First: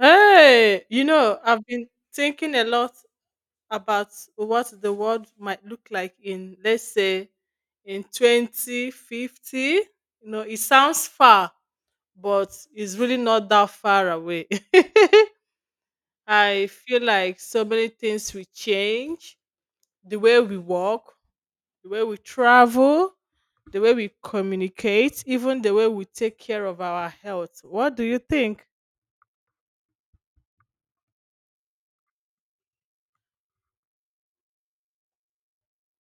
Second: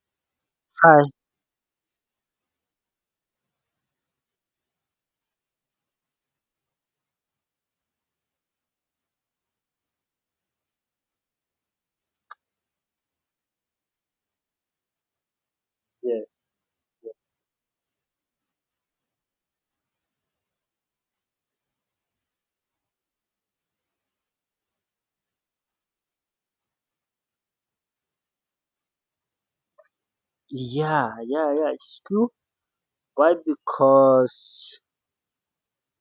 Hey, Hi. you know, I've been thinking a lot about what the world might look like in, let's say, in 2050. You know, it sounds far, but it's really not that far away. Yeah, I feel like so many things will change the way we walk, the way we travel, the way we communicate, even the way we take care of our health. What do you think? yeah, yeah, yeah. It's true. Why? Because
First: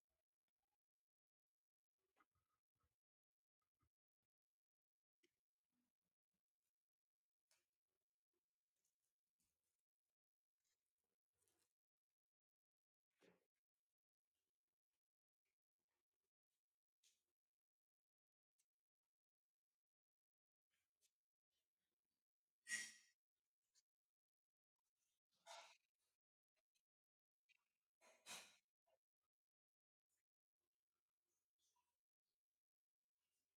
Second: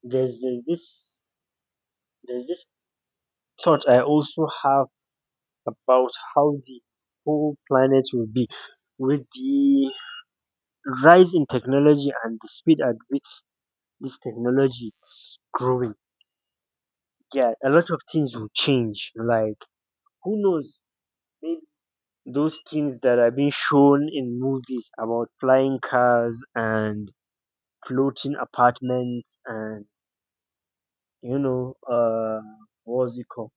there's there's this there's this thought I also have about how the whole planet will be with the rise in technology and the speed at which this technology is growing. Yeah, a lot of things will change. Like who knows? Maybe those things that are being shown in movies about flying cars and floating apartments and you know, uh, what's it called?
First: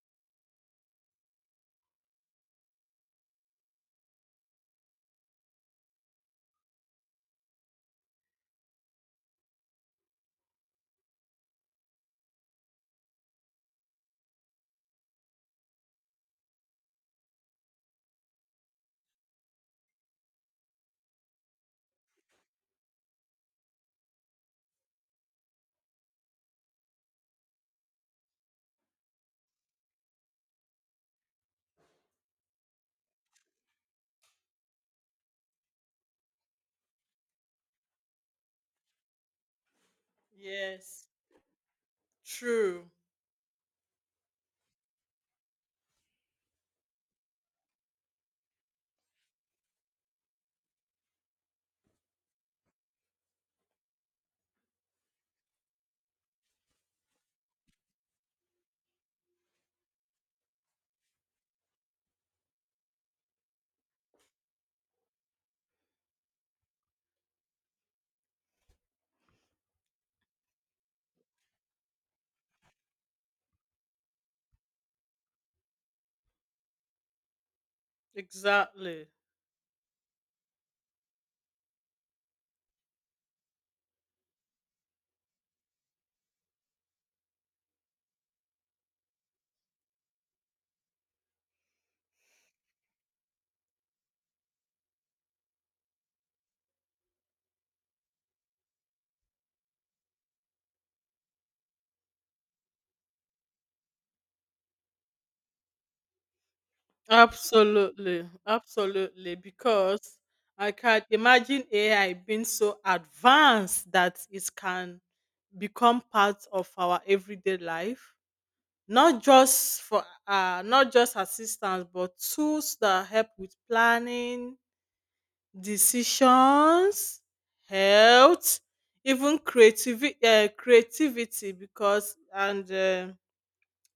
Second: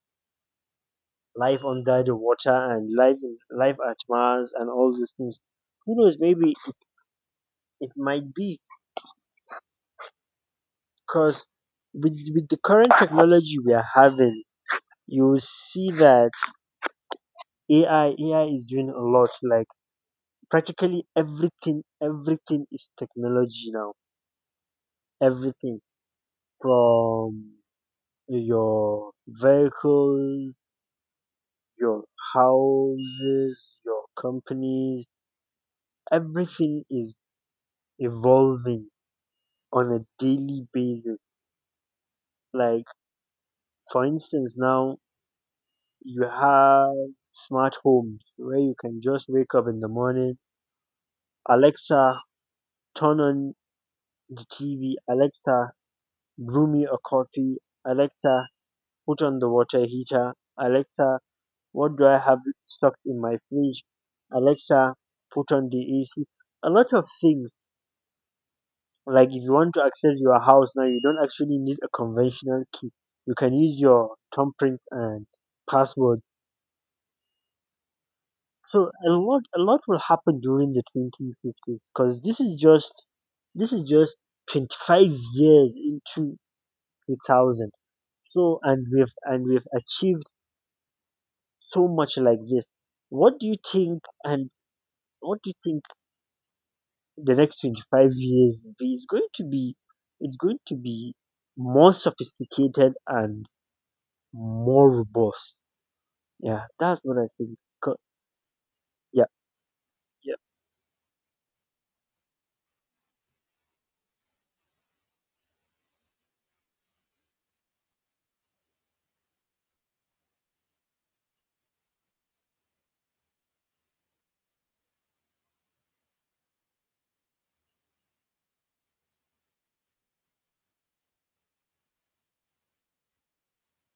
Life under the water and life at Mars and all these things. Who knows? Maybe it might be because with the current technology we are having, you see that AI is doing a lot. Like practically everything is technology now. Everything from your vehicles, your houses, your companies, everything is evolving on a daily Yes, basis. true. Like, for instance, now you have smart homes where you can just wake up in the morning, Alexa, turn on the TV, Alexa, brew me a coffee, Alexa, put on the water heater, Alexa, what do I have stocked in my fridge, Alexa, put on the AC. A lot of things. Like if you want to access your house now, you don't actually need a conventional key. You can use your thumbprint and password. So Exactly. a lot will happen during the 2050s, because this is just 25 years into 2000. So and we've achieved so much like this. What do you think? And what do you think the next 25 years will be? It's going to be more sophisticated and more robust. Yeah, that's what I think. Co- Absolutely, Yeah, absolutely. Because yeah, I can imagine AI being so advanced that it can become part of our everyday life, not just for not just assistance, but tools that help with planning, decisions, health, even creativity, creativity. Because and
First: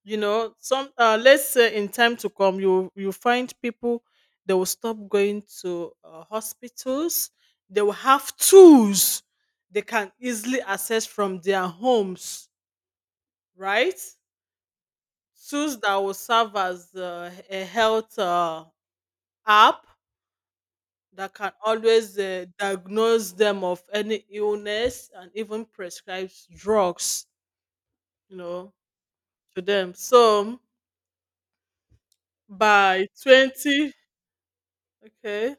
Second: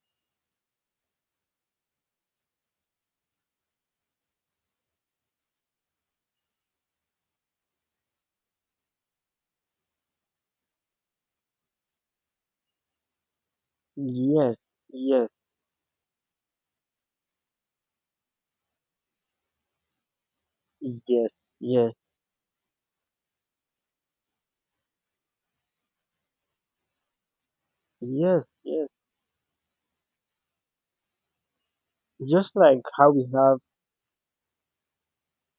you know some let's say in time to come you find people they will stop going to hospitals they will have tools they can easily access from their homes, right? yes, yes, Tools that will serve as a health app yes, that can yes, always diagnose them of any illness and even prescribes drugs, you yes, know, yes. to them. So Just like by how we have 20, okay.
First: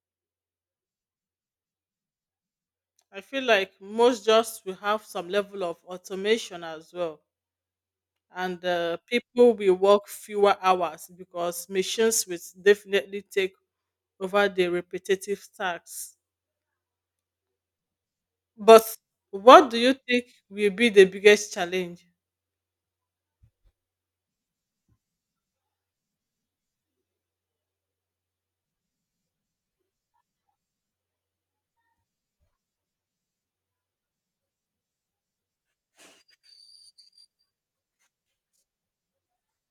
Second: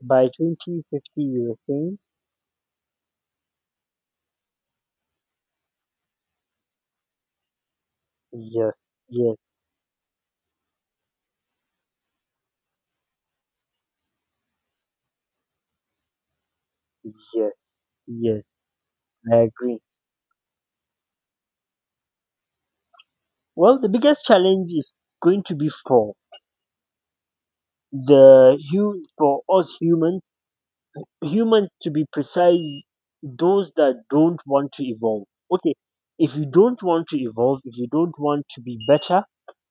by 2050, you were saying? I feel like most jobs will have some level of automation as well, and Yes, yes, people will work fewer hours because machines will definitely take over the repetitive tasks. yes, yes, But I what do agree. you think will be the biggest challenge? Well, the biggest challenge is going to be for for us humans, humans to be precise, those that don't want to evolve. Okay, if you don't want to evolve, if you don't want to be better,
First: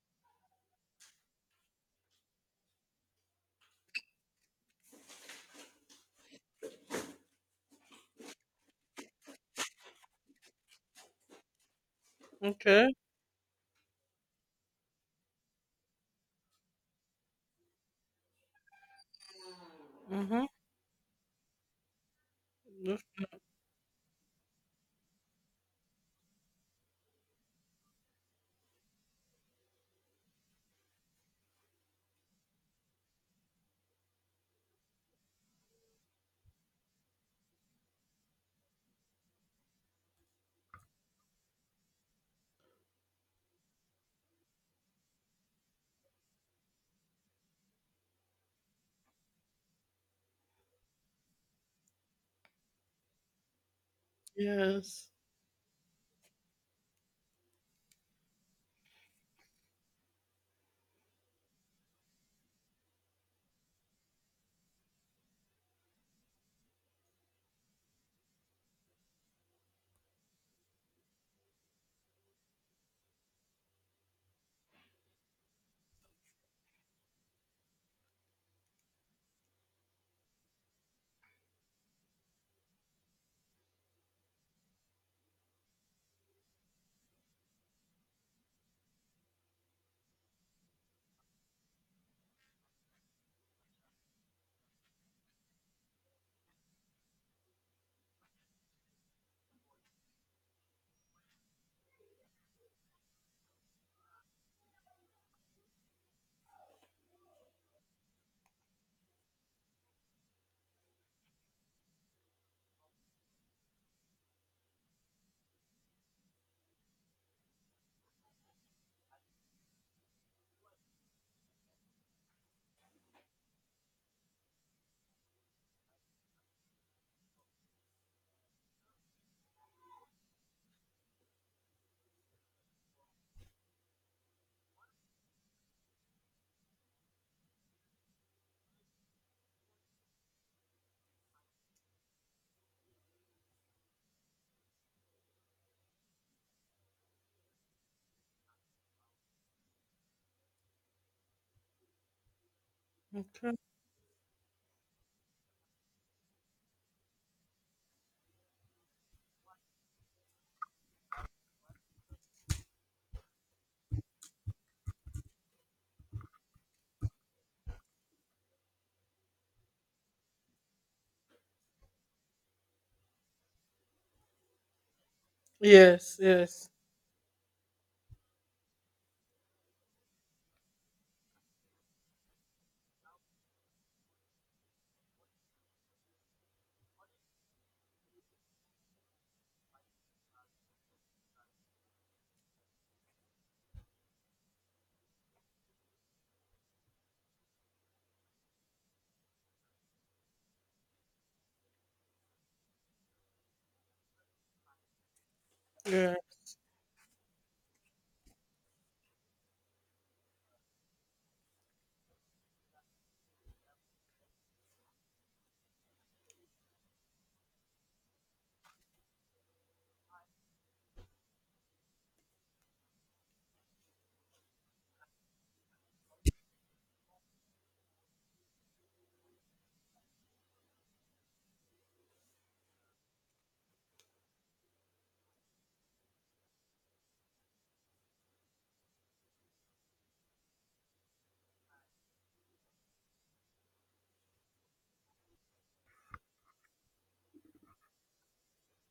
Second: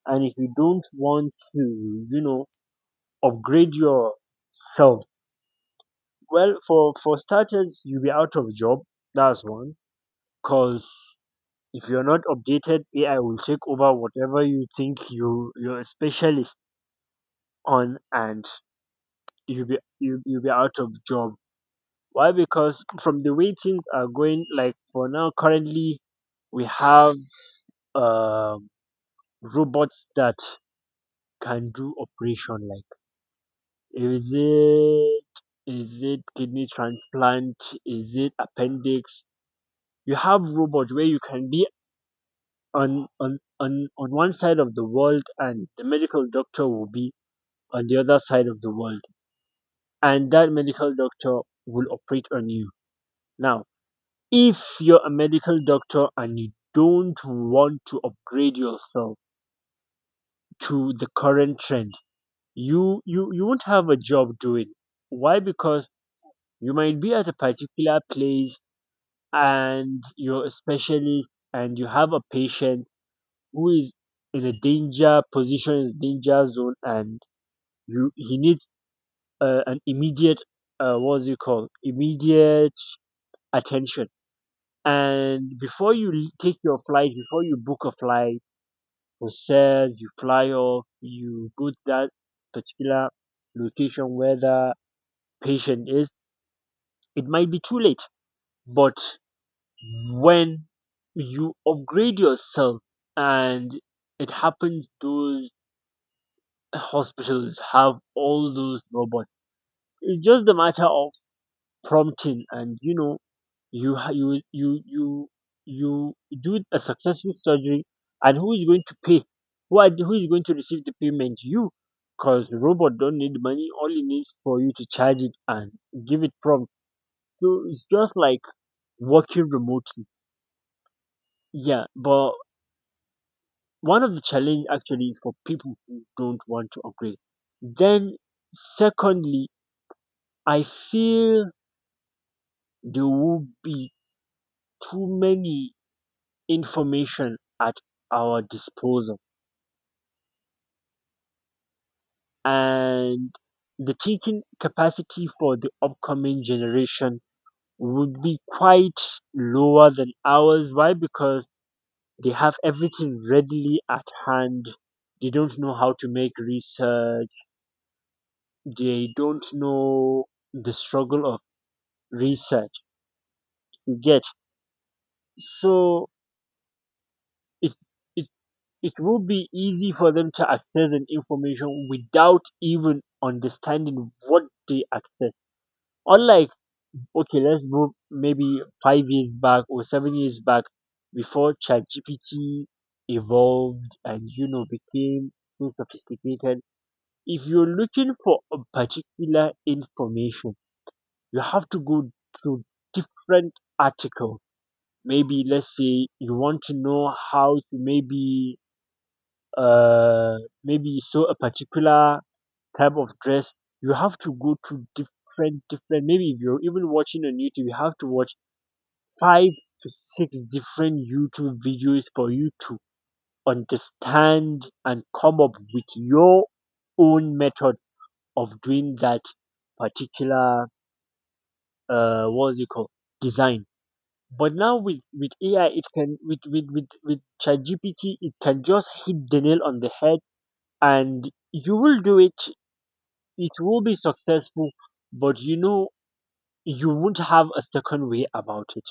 and if you don't want to, upgrade yourself, well, for starters, you'll be out of job. That's one. Cause if you're not updated, Okay. AI will take over whatever you think you're a specialist on, and you'll be you you'll Mm-hmm. be out of job. Why? Because from the way things are going, like for now, currently we have um robots that can do operation. Like, Is it is it kidney transplant? Is it appendix? You have robot where you can be on one side of the world and the medical doctor will be on the other side of the world, and that medical doctor will operate on you. Now, if you're Yes. a medical doctor and you don't want to upgrade yourself to the current trend, you won't have a job doing. Why? Because you might be at a particular place and you're a specialist and you have a patient who is in a danger position, danger zone, and you he needs an immediate, what's it called, immediate attention. And before take your flight, before you book a flight, process, you fly off, you go to that particular location where the patient is, it might be too late. But when you upgrade yourself and it happens those hospitals have all those robots, it's just a matter of prompting, and you know you ha- you do a successful surgery. And who is going to pay? Who, are, who is going to receive the payment? You? Because the robot don't need money, all it needs for you to charge it and give it prompt. So it's just like working remotely. Yeah, but one of the challenge actually is for people who don't want to upgrade. Then, secondly, I feel there will be too many information at our disposal, and Okay. the thinking capacity for the upcoming generation would be quite lower than ours. Why? Because they have everything readily at hand. They don't know how to make research. They don't know the struggle of research. You get. So Yes. Yes. it it it will be easy for them to access an information without even understanding what they access. Unlike, okay, let's move maybe 5 years back or 7 years back, before ChatGPT evolved and became so sophisticated. If you're looking for a particular information, you have to go through different articles. Maybe let's say Yeah. you want to know how to uh maybe sew a particular type of dress, you have to go to different maybe, if you're even watching on YouTube, you have to watch five to six different YouTube videos for you to understand and come up with your own method of doing that particular, what's it called, design. But now with AI, it can, with ChatGPT, it can just hit the nail on the head, and you will do it. It will be successful, but you know you won't have a second way about it.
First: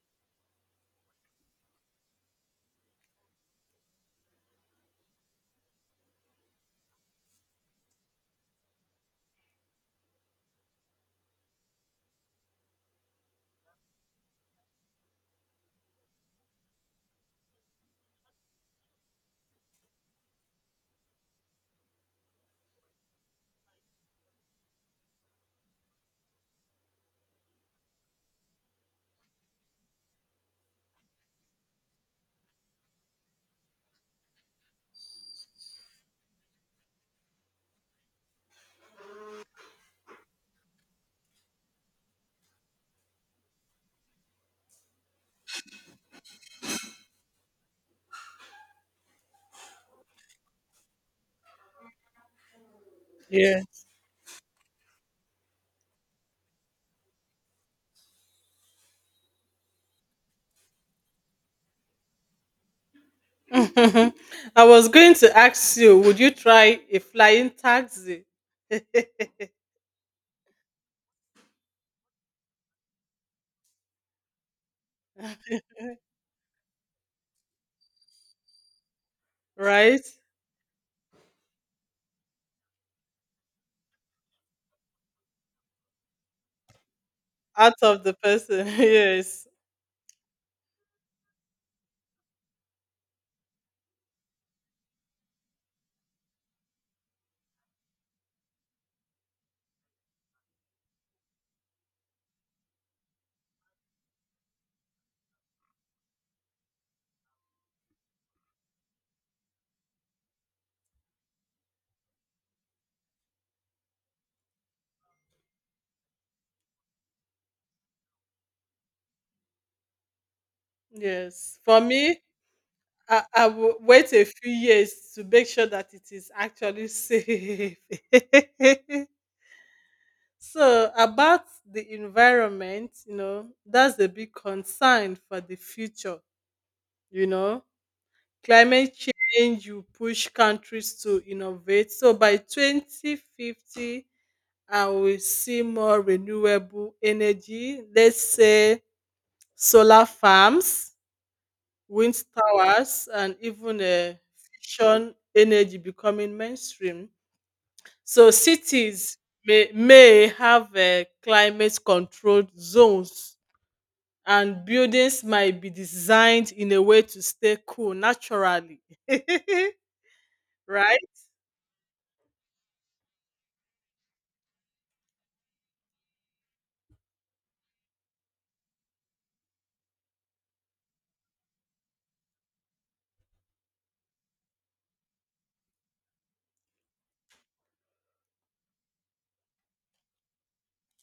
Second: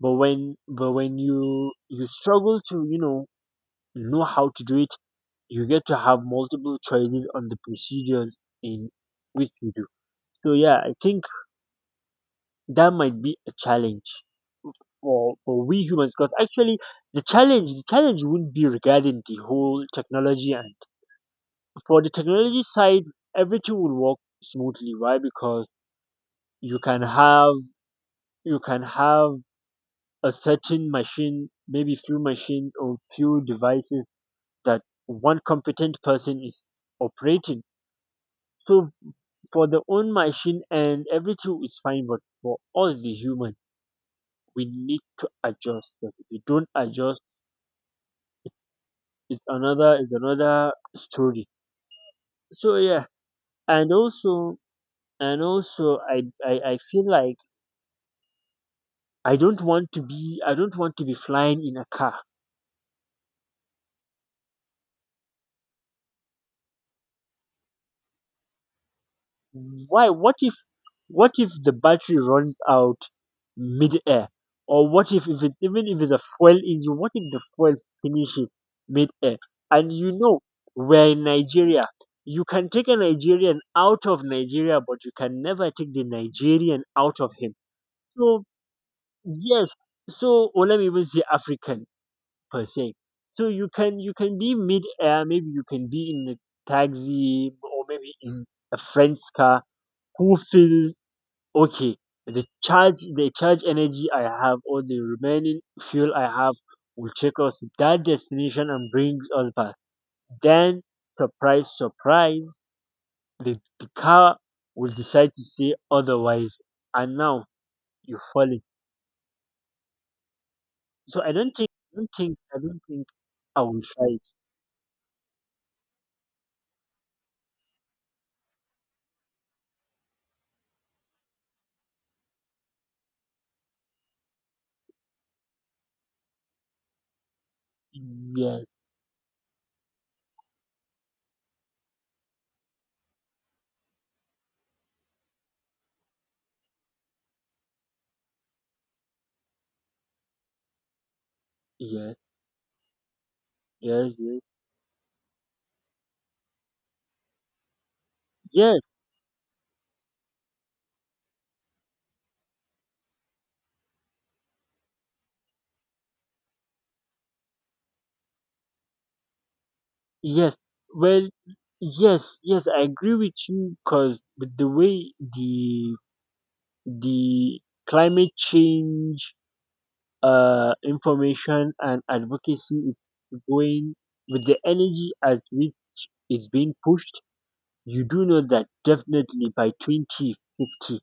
But when you struggle to know how to do it, you get to have multiple choices on the procedures in which you do. So yeah, I think that might be a challenge. For we humans, because actually the challenge wouldn't be regarding the whole technology, and for the technology side everything will work smoothly. Why? Because you can have you can have a certain machine, maybe few machines or few devices that one competent person is operating. So for the own machine and everything is fine, but for all the human we need to adjust, because if we don't adjust, it's another story. So yeah, Yeah. and also I feel like I don't want to be I don't want to be flying in a car. I was going to ask you, would you try a flying taxi, Why? What if the battery runs out mid air? Or what if it's even if it's a fuel engine, what if the fuel finishes mid air? And right? you know we're in Nigeria. You can take a Nigerian out of Nigeria, but you can never take the Nigerian out of him. Out of the So person. Yes. yes. So, or let me even say African per se. So you can be mid air, maybe you can be in a taxi or maybe in a friend's car who feels okay. The charge energy I have or the remaining fuel I have will take us to that destination and brings us back. Then, surprise, surprise, the car will decide to say otherwise, and now you fall. So I don't Yes, think for I don't me, think I don't think I I will will wait try. a few years to make sure that it is actually safe. So, about the environment, you know, that's a big concern for the future. You know, Yes, climate change will push countries to innovate. So, by 2050, I will see more renewable energy, let's say solar farms, yes, wind towers, and even yes, yes. fusion energy becoming mainstream. So Yes, cities may have climate controlled zones and buildings might be designed in a way to stay cool naturally. yes. Right? Well, yes, yes, I agree with you, because with the way the climate change information and advocacy is going, with the energy at which it's being pushed, you do know that definitely by twenty fifty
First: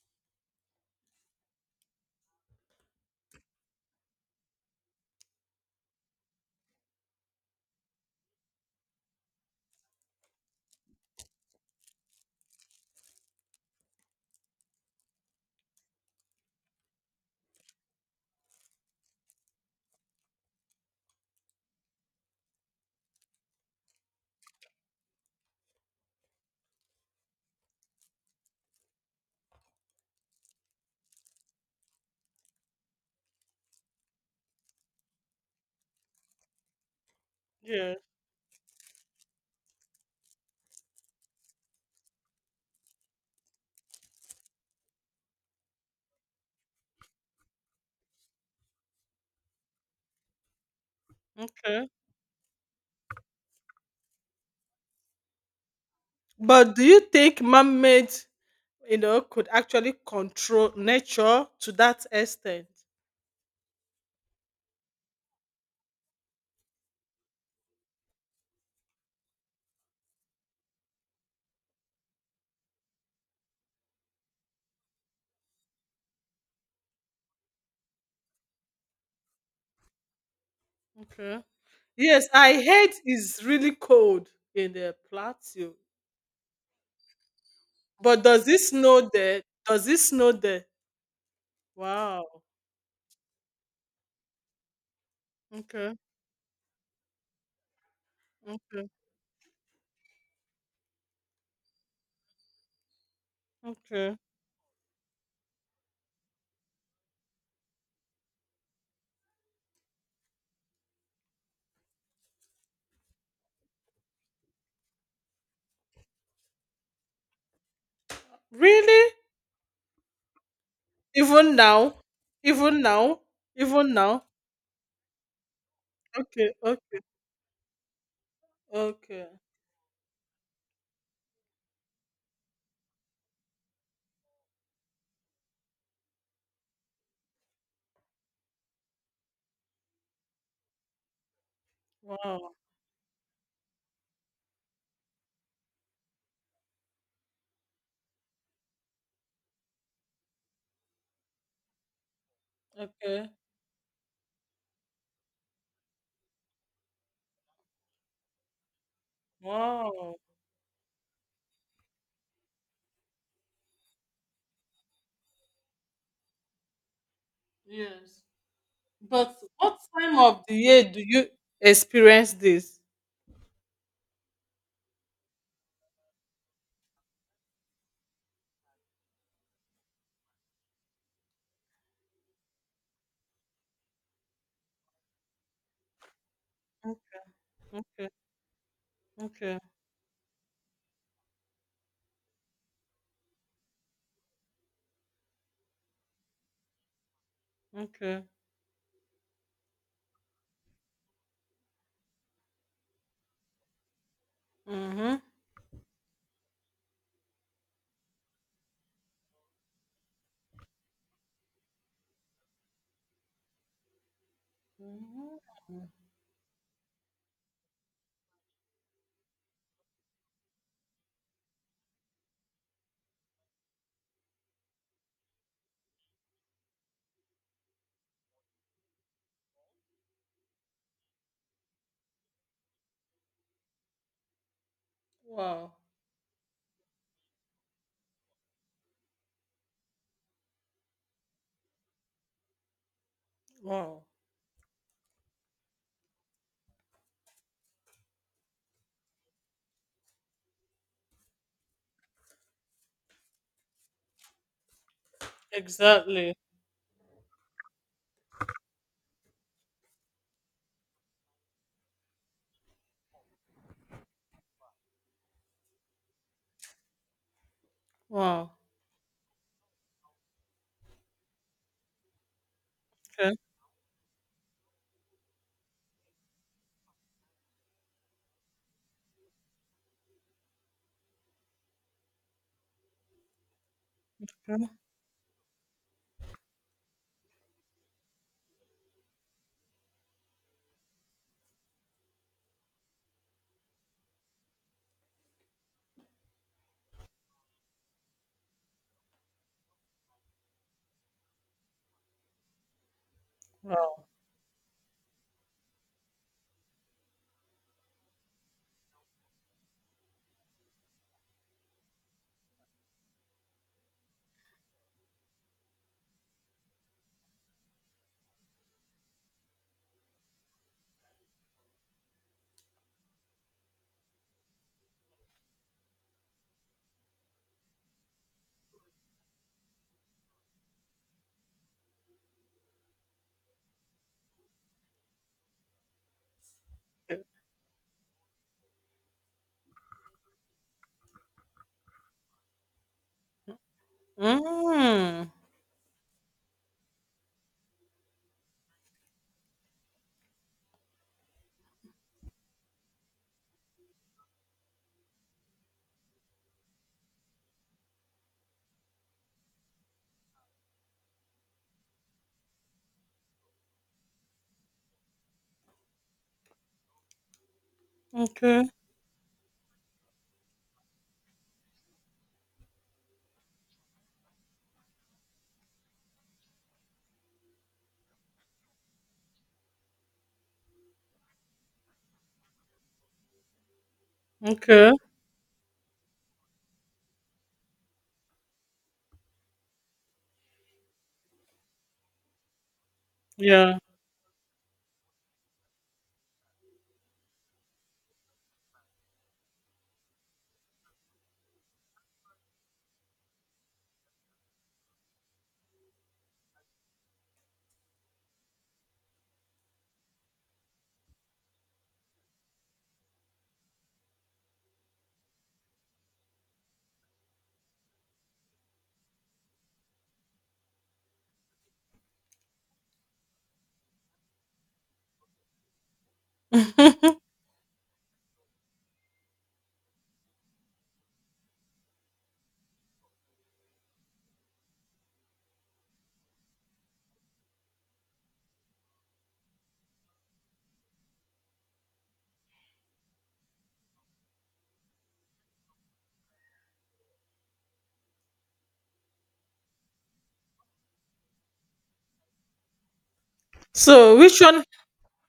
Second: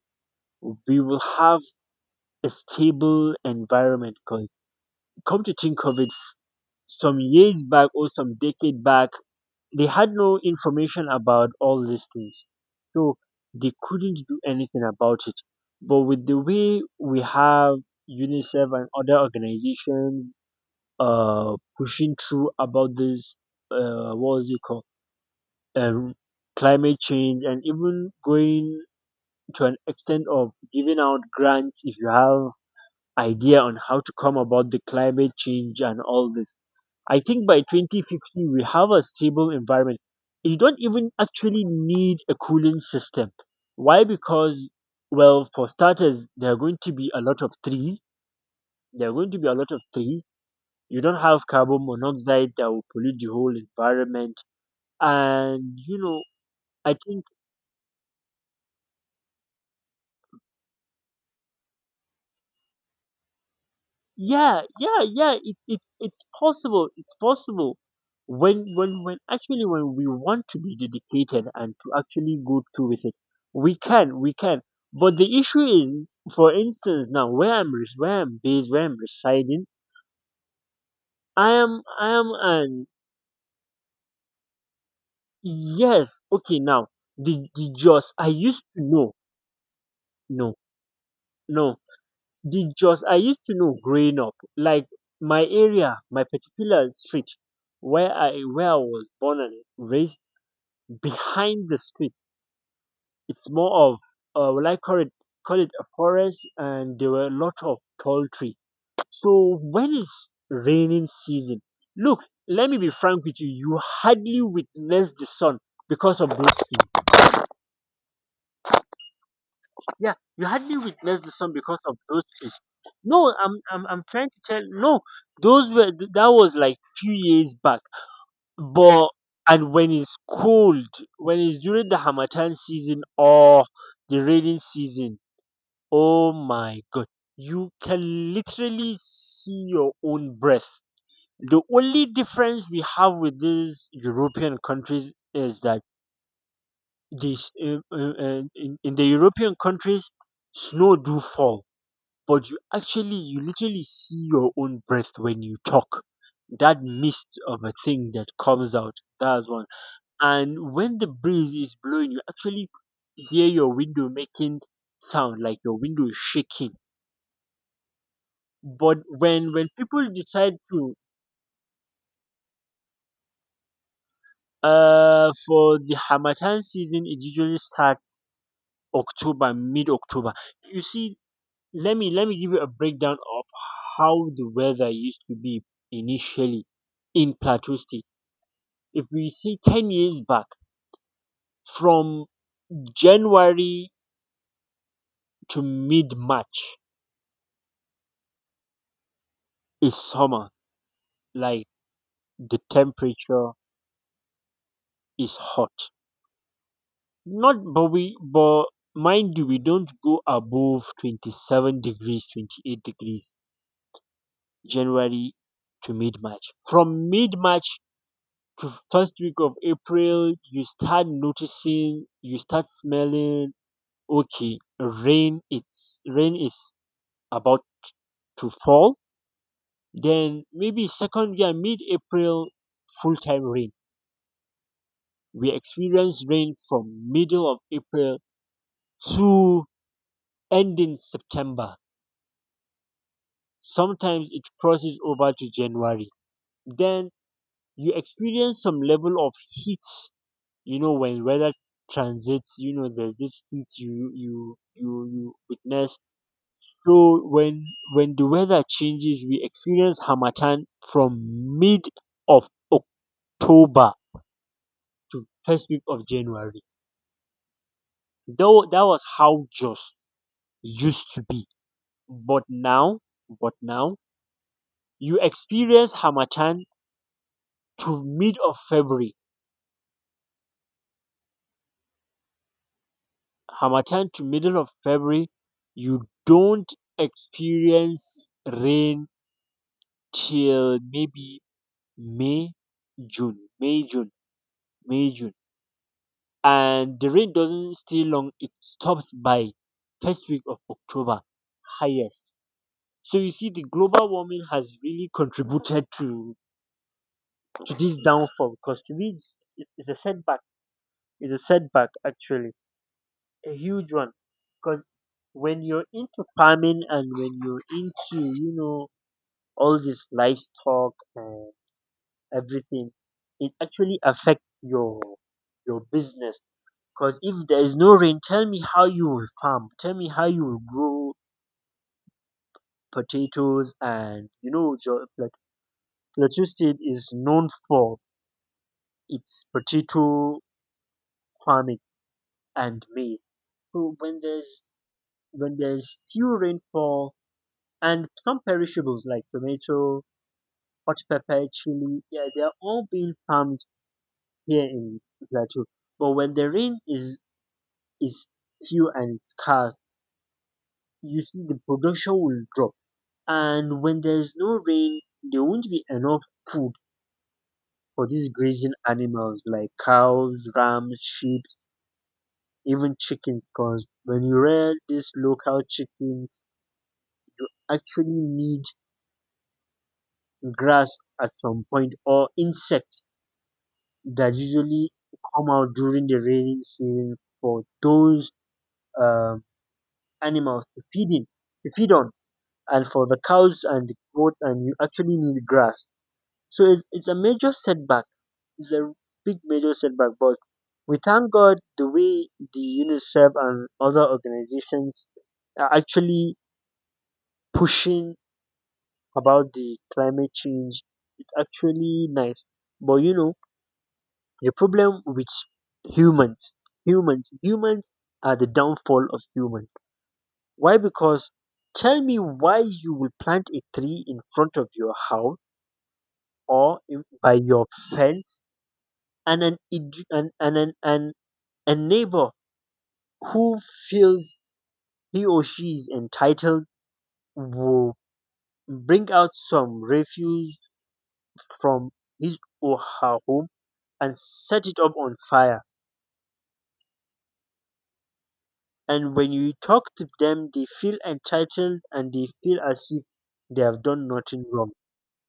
we will have a stable environment, 'cause come to think of it, some years back or some decade back, they had no information about all these things. So they couldn't do anything about it. But with the way we have UNICEF and other organizations pushing through about this, what was it called, um, climate change, and even going to an extent of giving out grants if you have idea on how to come about the climate change and all this, I think by Yeah. 2050, we have a stable environment. You don't even actually need a cooling system. Why? Because, well, for starters, there are going to be a lot of trees. There are going to be a lot of trees. You don't have carbon Okay. monoxide that will pollute the whole environment. And, But do I you think. think man-made, you know, could actually control nature to that extent? Yeah, yeah, yeah. It's possible. It's possible. When actually, when we want to be dedicated and to actually go through with it, we can, we can. But the issue is, for instance, now where where I'm based, where I'm residing, Okay. I am I Yes, am I an... heard it's really cold in the plateau. yes, okay. Now the just But I does it used to snow know, there? Does it snow no, there? no. Wow. The Jos I used to know growing up, like my Okay. area, my particular street where I Okay. was born and raised, behind the street, it's more of, Okay. Well, I call it, a forest, and there were a lot of tall trees. So when it's raining season, look, let me be frank with you, you hardly witness the sun because of those trees. Really? Yeah, you hardly witness the sun Even because of now? those trees. Even now? No, I'm I'm Even I'm now? trying to tell. No, that Okay. was like Okay. few years back. But Okay. and when it's cold, when it's during the Hamatan season or the rainy season, oh my god, you can literally see your own breath. The only Wow. difference we have with these European countries is that in the European countries, snow do fall, but you actually Okay. you literally see your own breath when you talk, that mist of a thing that comes out, that's one. Wow. And when the breeze is blowing, you actually hear your window making sound, like your window is shaking. Yes. But But when what people time of the decide year to... do you experience this? For the Hamatan season, it usually starts October, mid October. You see, let me give you a breakdown of how the weather used to be initially Mm. in Plateau State. Okay. If we see Okay. 10 years back, from January to mid March Okay. is summer. Like, the temperature Mm-hmm. is hot. Not, but mind you, we don't go above 27 degrees, 28 degrees, January Hmm. to mid March. From mid March to first week of April, you start noticing, you start smelling, okay, rain, rain is about to fall. Then maybe second year, mid-April, full-time rain. We Wow. experience rain from middle of April to ending September. Wow. Sometimes it crosses over to January. Then you experience some level of heat. You know when weather transits, you know there's this heat you witness. Exactly. So when the weather changes, we experience Hamatan from mid of October to first week of January. Wow. Though that was how Jos used to be. But now, Okay. but now you experience Hamatan to mid of February. Hamatan to middle Okay. of February, you don't experience rain till maybe May, June, May, June, May, June. And the rain doesn't stay long, it stops by first week of October, highest. So you see, the Wow. global warming has really contributed to this downfall. Because to me, it's a setback. It's a setback, actually, a huge one. Because when you're into farming and when you're into, all this livestock and everything, it actually affects your business. Because if there is no rain, tell me how you will farm. Tell me how you will grow potatoes and you know your, like, electricity is known for it's potato farming and maize. So when there's Mm. when there's few rainfall and some perishables like tomato, hot pepper, chili, yeah, they are all being farmed here in Plateau. But when the rain is few and scarce, you see the production will drop. And when there's no rain, there won't be enough food for these Okay, grazing animals like cows, rams, sheep, even chickens, because when you rear these local chickens, actually need grass at some point or insects that okay, usually come out during the rainy season for those um, animals to feed in, to feed on, and for the cows yeah. and the goat, and you actually need grass. So it's a major setback. It's a big major setback, but we thank God the way the UNICEF and other organizations are actually pushing about the climate change. It's actually nice. But you know, the problem with humans humans. Are the downfall of humans. Why? Because tell me why you will plant a tree in front of your house or by your fence, and an id- and an, and a neighbor who feels he or she is entitled will bring out some refuse from his or her home and set it up on fire. And when you talk to them, they feel entitled and they feel as if they have done So nothing wrong.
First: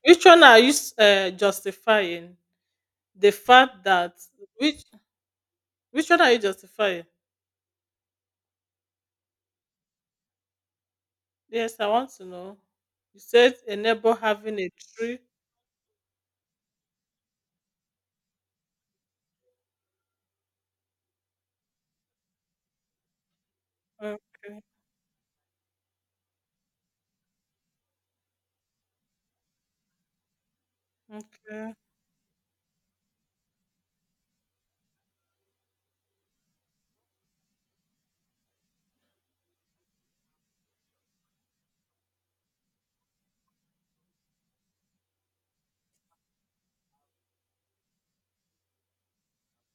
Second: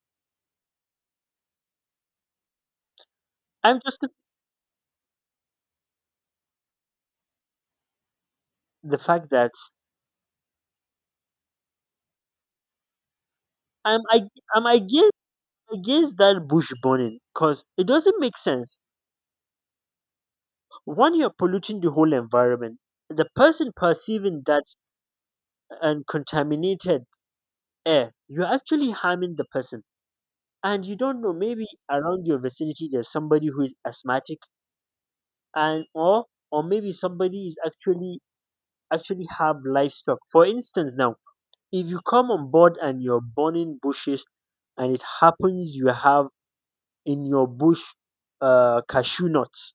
which one are you justifying? The I'm fact just the, that, which which one are you justifying? the fact that Yes, I want to know. You said a I'm neighbor I, having I'm a against tree. That bush burning, because it doesn't make sense. One, you're polluting the whole environment. The person Uh, perceiving that and contaminated air, you're actually harming the person. And you don't know, maybe okay. around your vicinity there's somebody who is asthmatic, and or maybe somebody is actually have livestock. For instance, now, if you come on board and you're burning bushes, and it happens you have in your bush cashew nuts,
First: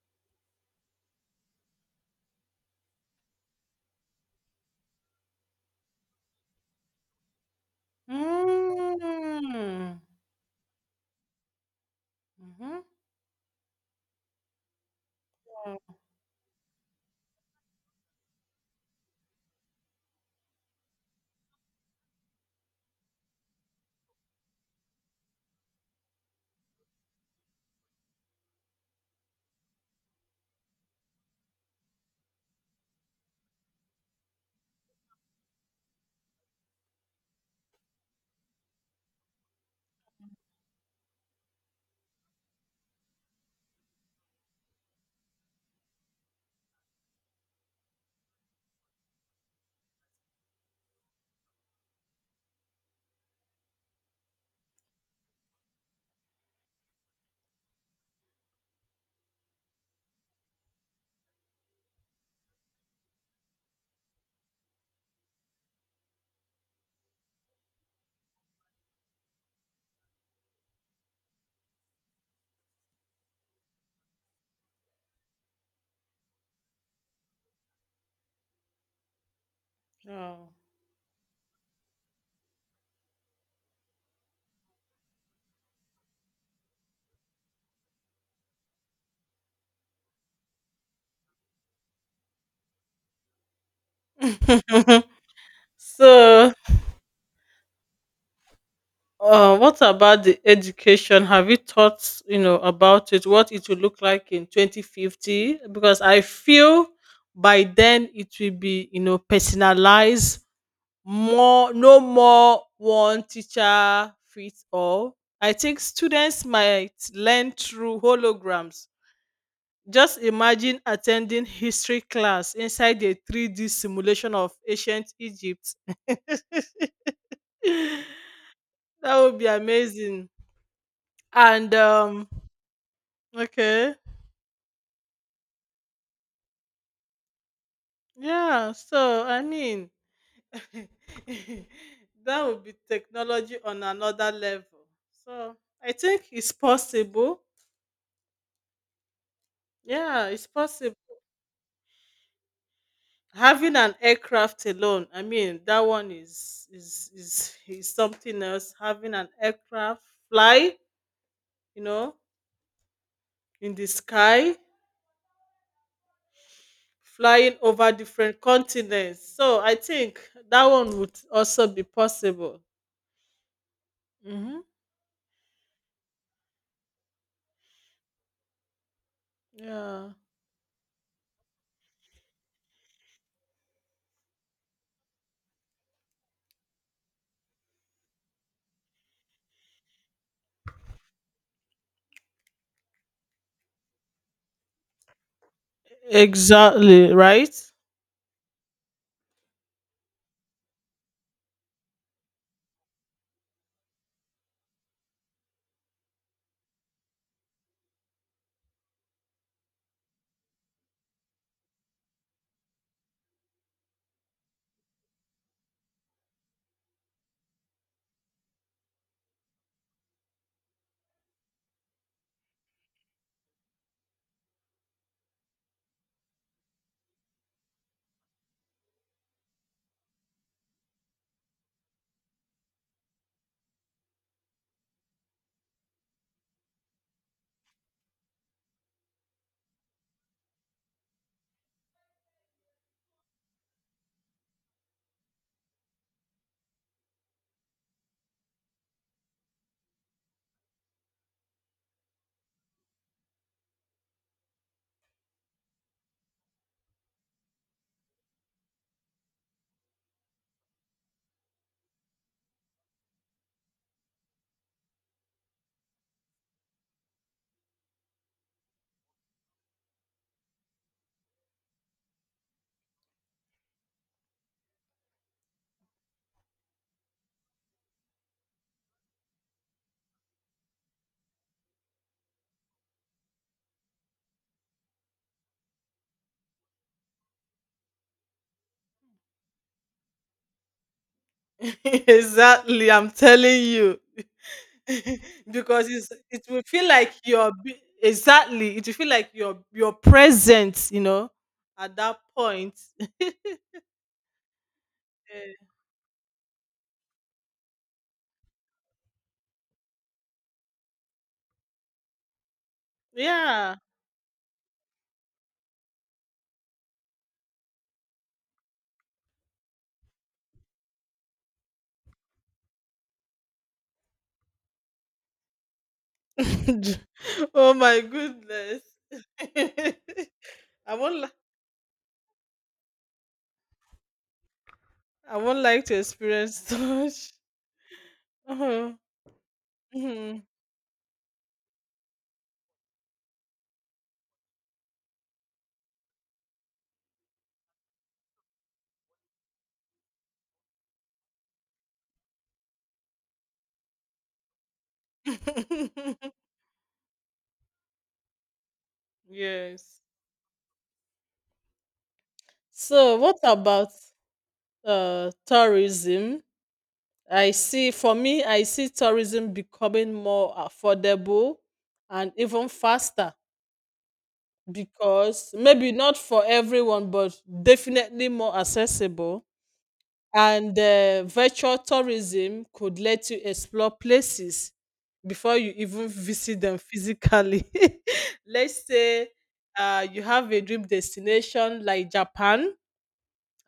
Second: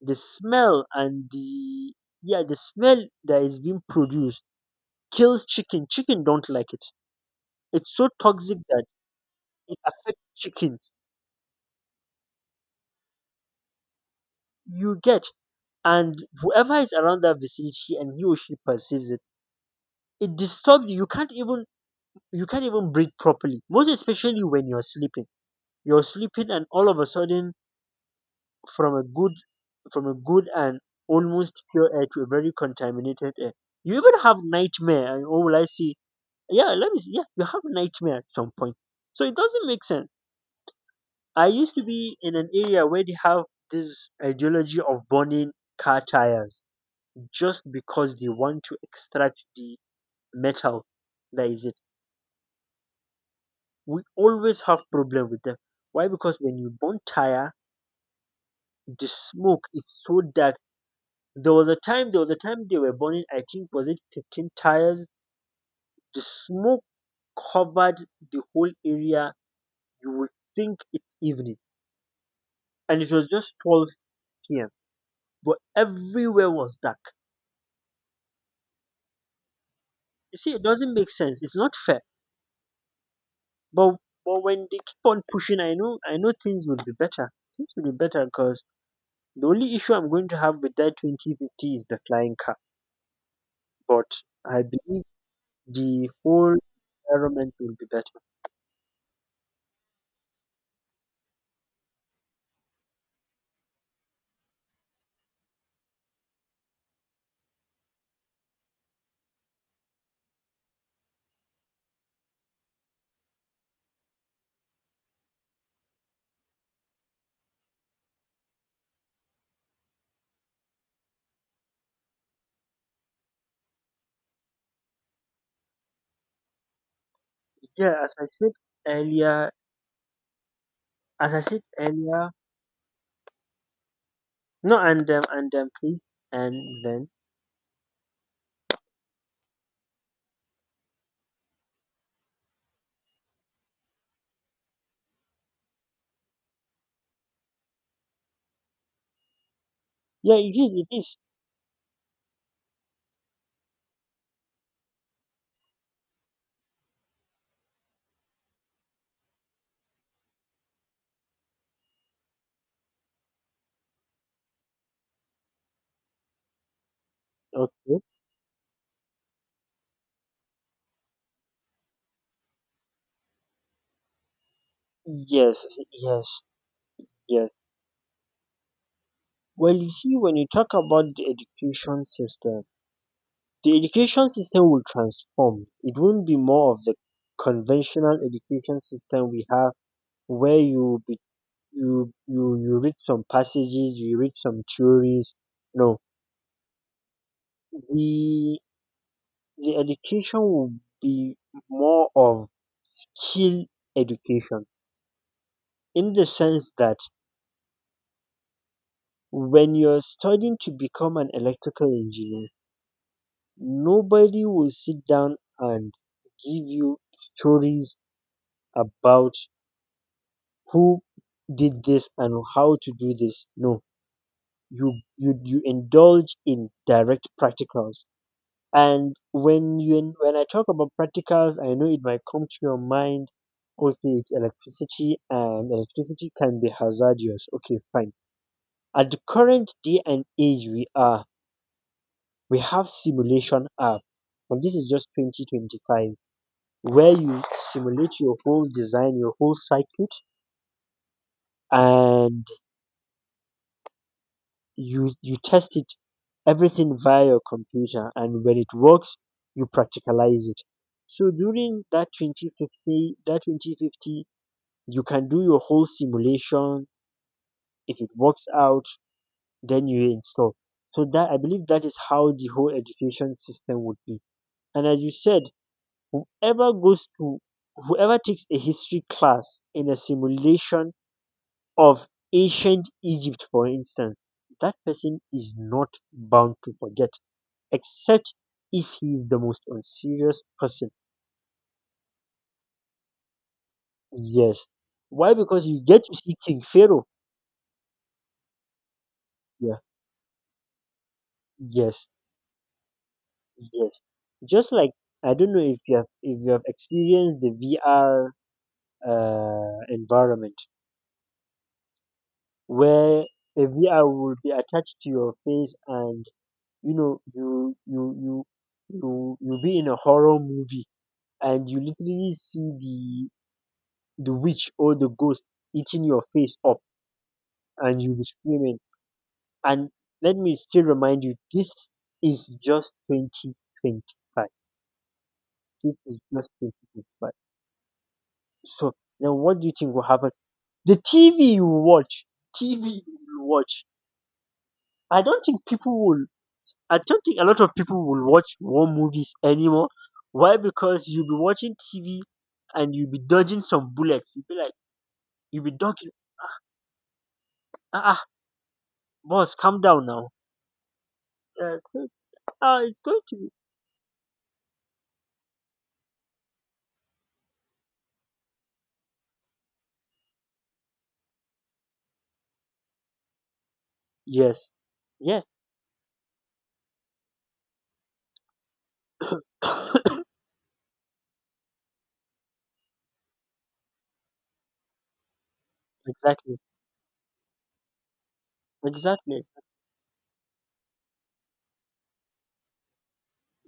the smell and the, yeah, the smell that is being produced kills chicken. Chicken don't like it. It's so toxic that it Mm. affects chickens. Mm-hmm. You get. And whoever is around that vicinity and he or she perceives it, it disturbs you. You can't even breathe properly. Most especially when you're sleeping. You're sleeping, and all of a sudden, from a good, from a good and almost pure air to a very contaminated air, you even have nightmare. And oh, will I see? Yeah, let me see. Yeah, you have nightmare at some point. So it doesn't make sense. I used to be in an area where they have this ideology of burning car tires just because they want to extract the metal, that is it. We always have problem with them. Why? Because when you burn tire, the smoke is so dark. There was a time they were burning, I think, was it 15 tires? The smoke covered the whole area. You would think it's evening. And it was just twelve PM. But everywhere was dark. You Wow. see, it doesn't make sense. It's not fair. But but when they keep on pushing, I know things will be better. Things will be better because the only issue I'm going to have with that 2050 is the flying car. But I believe the So, whole environment will be better. What about the education? Have you thought, you know, about it? What it will look like in 2050? Because I feel by then it will be, you know, personalized more, no more one teacher fits all. I think students might learn through holograms. Just imagine attending history class inside a 3D simulation of ancient Egypt. Yeah, That as I said would be earlier, amazing. as I said And earlier, okay. no, and please, and then Yeah, so I mean, that would be technology on another level. So I think it's possible. Yeah, yeah, it's it is, possible. it is Having an aircraft alone, I mean, that one is something else. Having an aircraft fly, you know, in the sky, flying over okay. different continents. So I think that one would also be possible. Mm-hmm. Yes, yes, yes. Well, you Yeah. see, when you talk about the education system will transform. It won't be more of the conventional education system we have, where you be, you read some passages, you read some theories. No, Exactly, right? the the education will be more of skill education in the sense that when you're studying to become an electrical engineer, nobody will sit down and give you stories about who did this and how to do this. No, you indulge in direct practicals. And when I talk about practicals, I know it might come to your mind. Okay, it's electricity, and electricity can be hazardous. Okay, fine. At the current day and age we are, we have simulation app, and this is just 2025, where you simulate your whole design, your whole circuit, and you test it, everything via your computer. And when it works, you practicalize it. So during that 2050, that 2050, you can do your whole simulation. If it works out, then you install. So that, I believe, that is how the whole education system would be. And as you said, Whoever goes to whoever takes a history class in a simulation of ancient Egypt, for instance, that person is not bound to forget, except if he is the most unserious person. Exactly, I'm telling you. Yes. Why? Because you Because get it's, to see it will King feel Pharaoh. like you're be- exactly it will feel like you're Yeah. you're present, you know, at Yes. that point. Yes. Just like, I don't know if you have experienced the VR environment, where a Yeah. VR will be attached to your face, and you know you you you you be in a horror movie and you literally see the witch or the ghost eating your face up, Oh my and you be screaming. goodness. And let me still i won't remind li- you, this is just 2025. I won't like to This is just experience 2025. such. Uh-huh. So now, what do you think will happen? Mhm. The TV you watch, i don't think people will I don't think a lot of people will watch war movies anymore. Why? Because you'll be watching TV and you'll be dodging some bullets. You'll be like, you'll be dodging. Ah, ah, boss, calm Yes, down now. Uh, it's so going to what be. about tourism? I see, for me, I see tourism becoming more affordable and even faster, Yes. Yeah. because maybe not for everyone, but definitely more accessible. And virtual tourism could let you explore places before you even Exactly. visit them physically. Let's say Exactly. You have a dream destination like Japan,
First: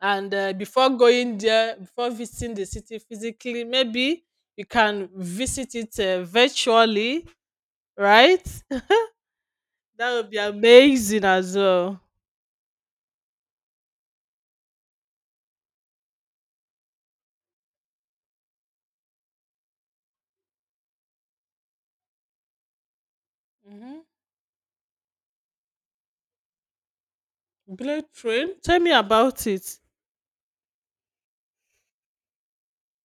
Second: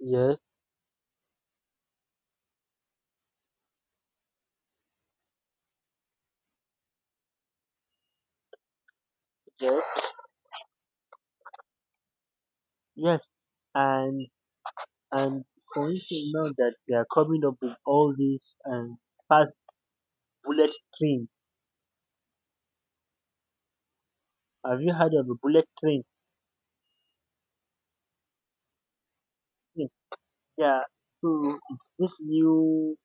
and before going there, before visiting the city physically, maybe you can visit it virtually, right? Yes. That would be amazing as well. Yes. And and for instance, now that they are coming up with all these, and fast bullet train. Hmm. Have you heard of a bullet train? Blade train, tell me about it. Hmm. Yeah. So it's this new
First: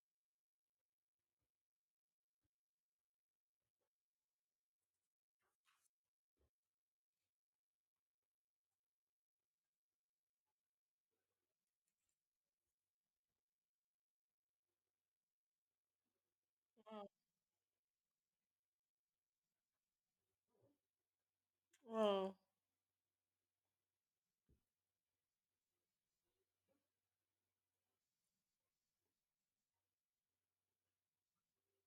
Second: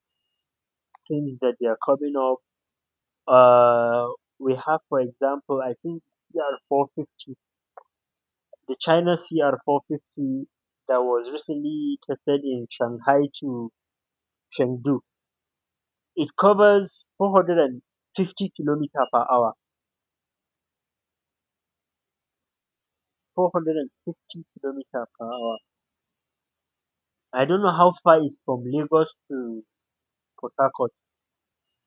things that they are coming up. Uh, we have, for example, I think, CR450, the China CR450 that was recently tested in Shanghai to Chengdu. It covers 450 kilometer per hour. Wow. 450 kilometer per hour. I don't know how far it's from Lagos to Port Harcourt,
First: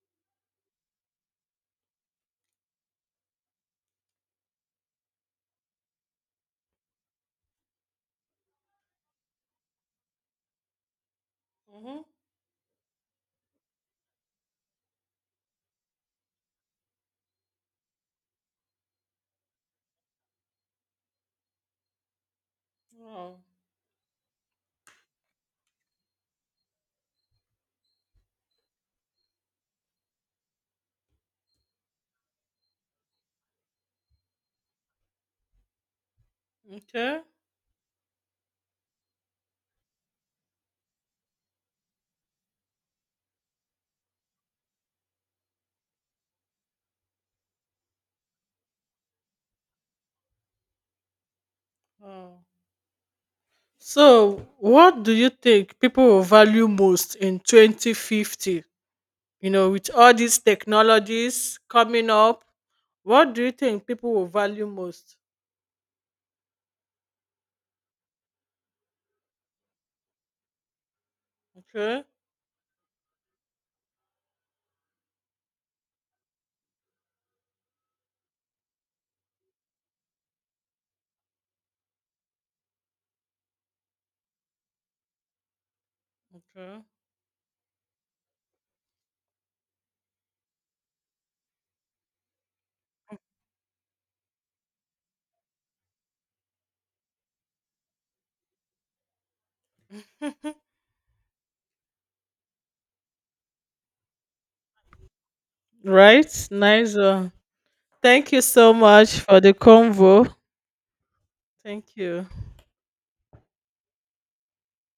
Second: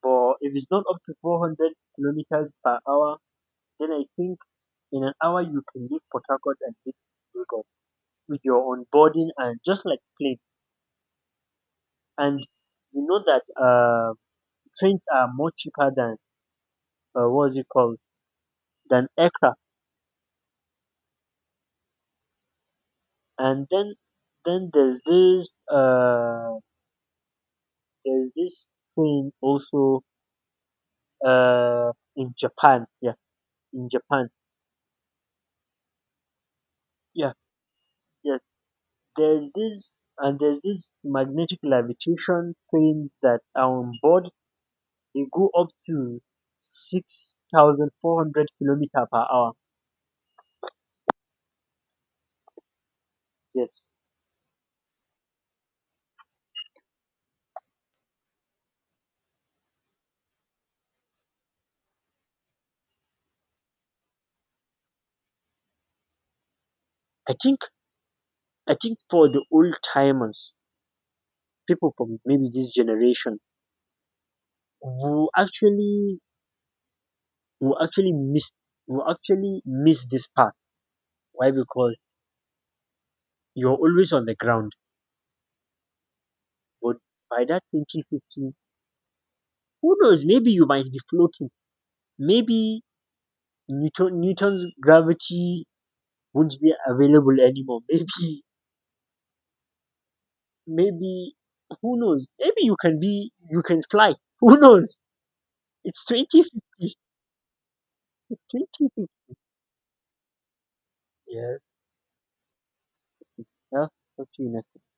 but if it's not up to 400 kilometers per hour, then I think in an hour you can leave Port Harcourt and hit Lagos, with your onboarding, and just like plane. Hmm. And you know that, trains are more cheaper than, what's it called, than aircraft. Wow. And then there's this there's this train also, in Japan. Yeah, in Japan. Okay. Yeah, yeah. There's this there's this magnetic levitation trains that are on board. They go up to 6,400 kilometer per hour. Wow. Yes, So what do you think people will value most in 2050? You know, with all these technologies coming up, what do you think people will value most? I think I think for the old timers, people Okay. from maybe this generation who actually who actually miss who actually miss this part. Why? Because you're always on the ground. Okay. But by that 2050, who knows? Maybe you might be floating. Maybe Newton's gravity won't be available anymore. Maybe, who knows? Maybe you can fly. Who knows? It's Right? Nice 2050. one. Thank It's you so much 2050. for the convo. Yeah. Thank you. Yeah. Talk to you next.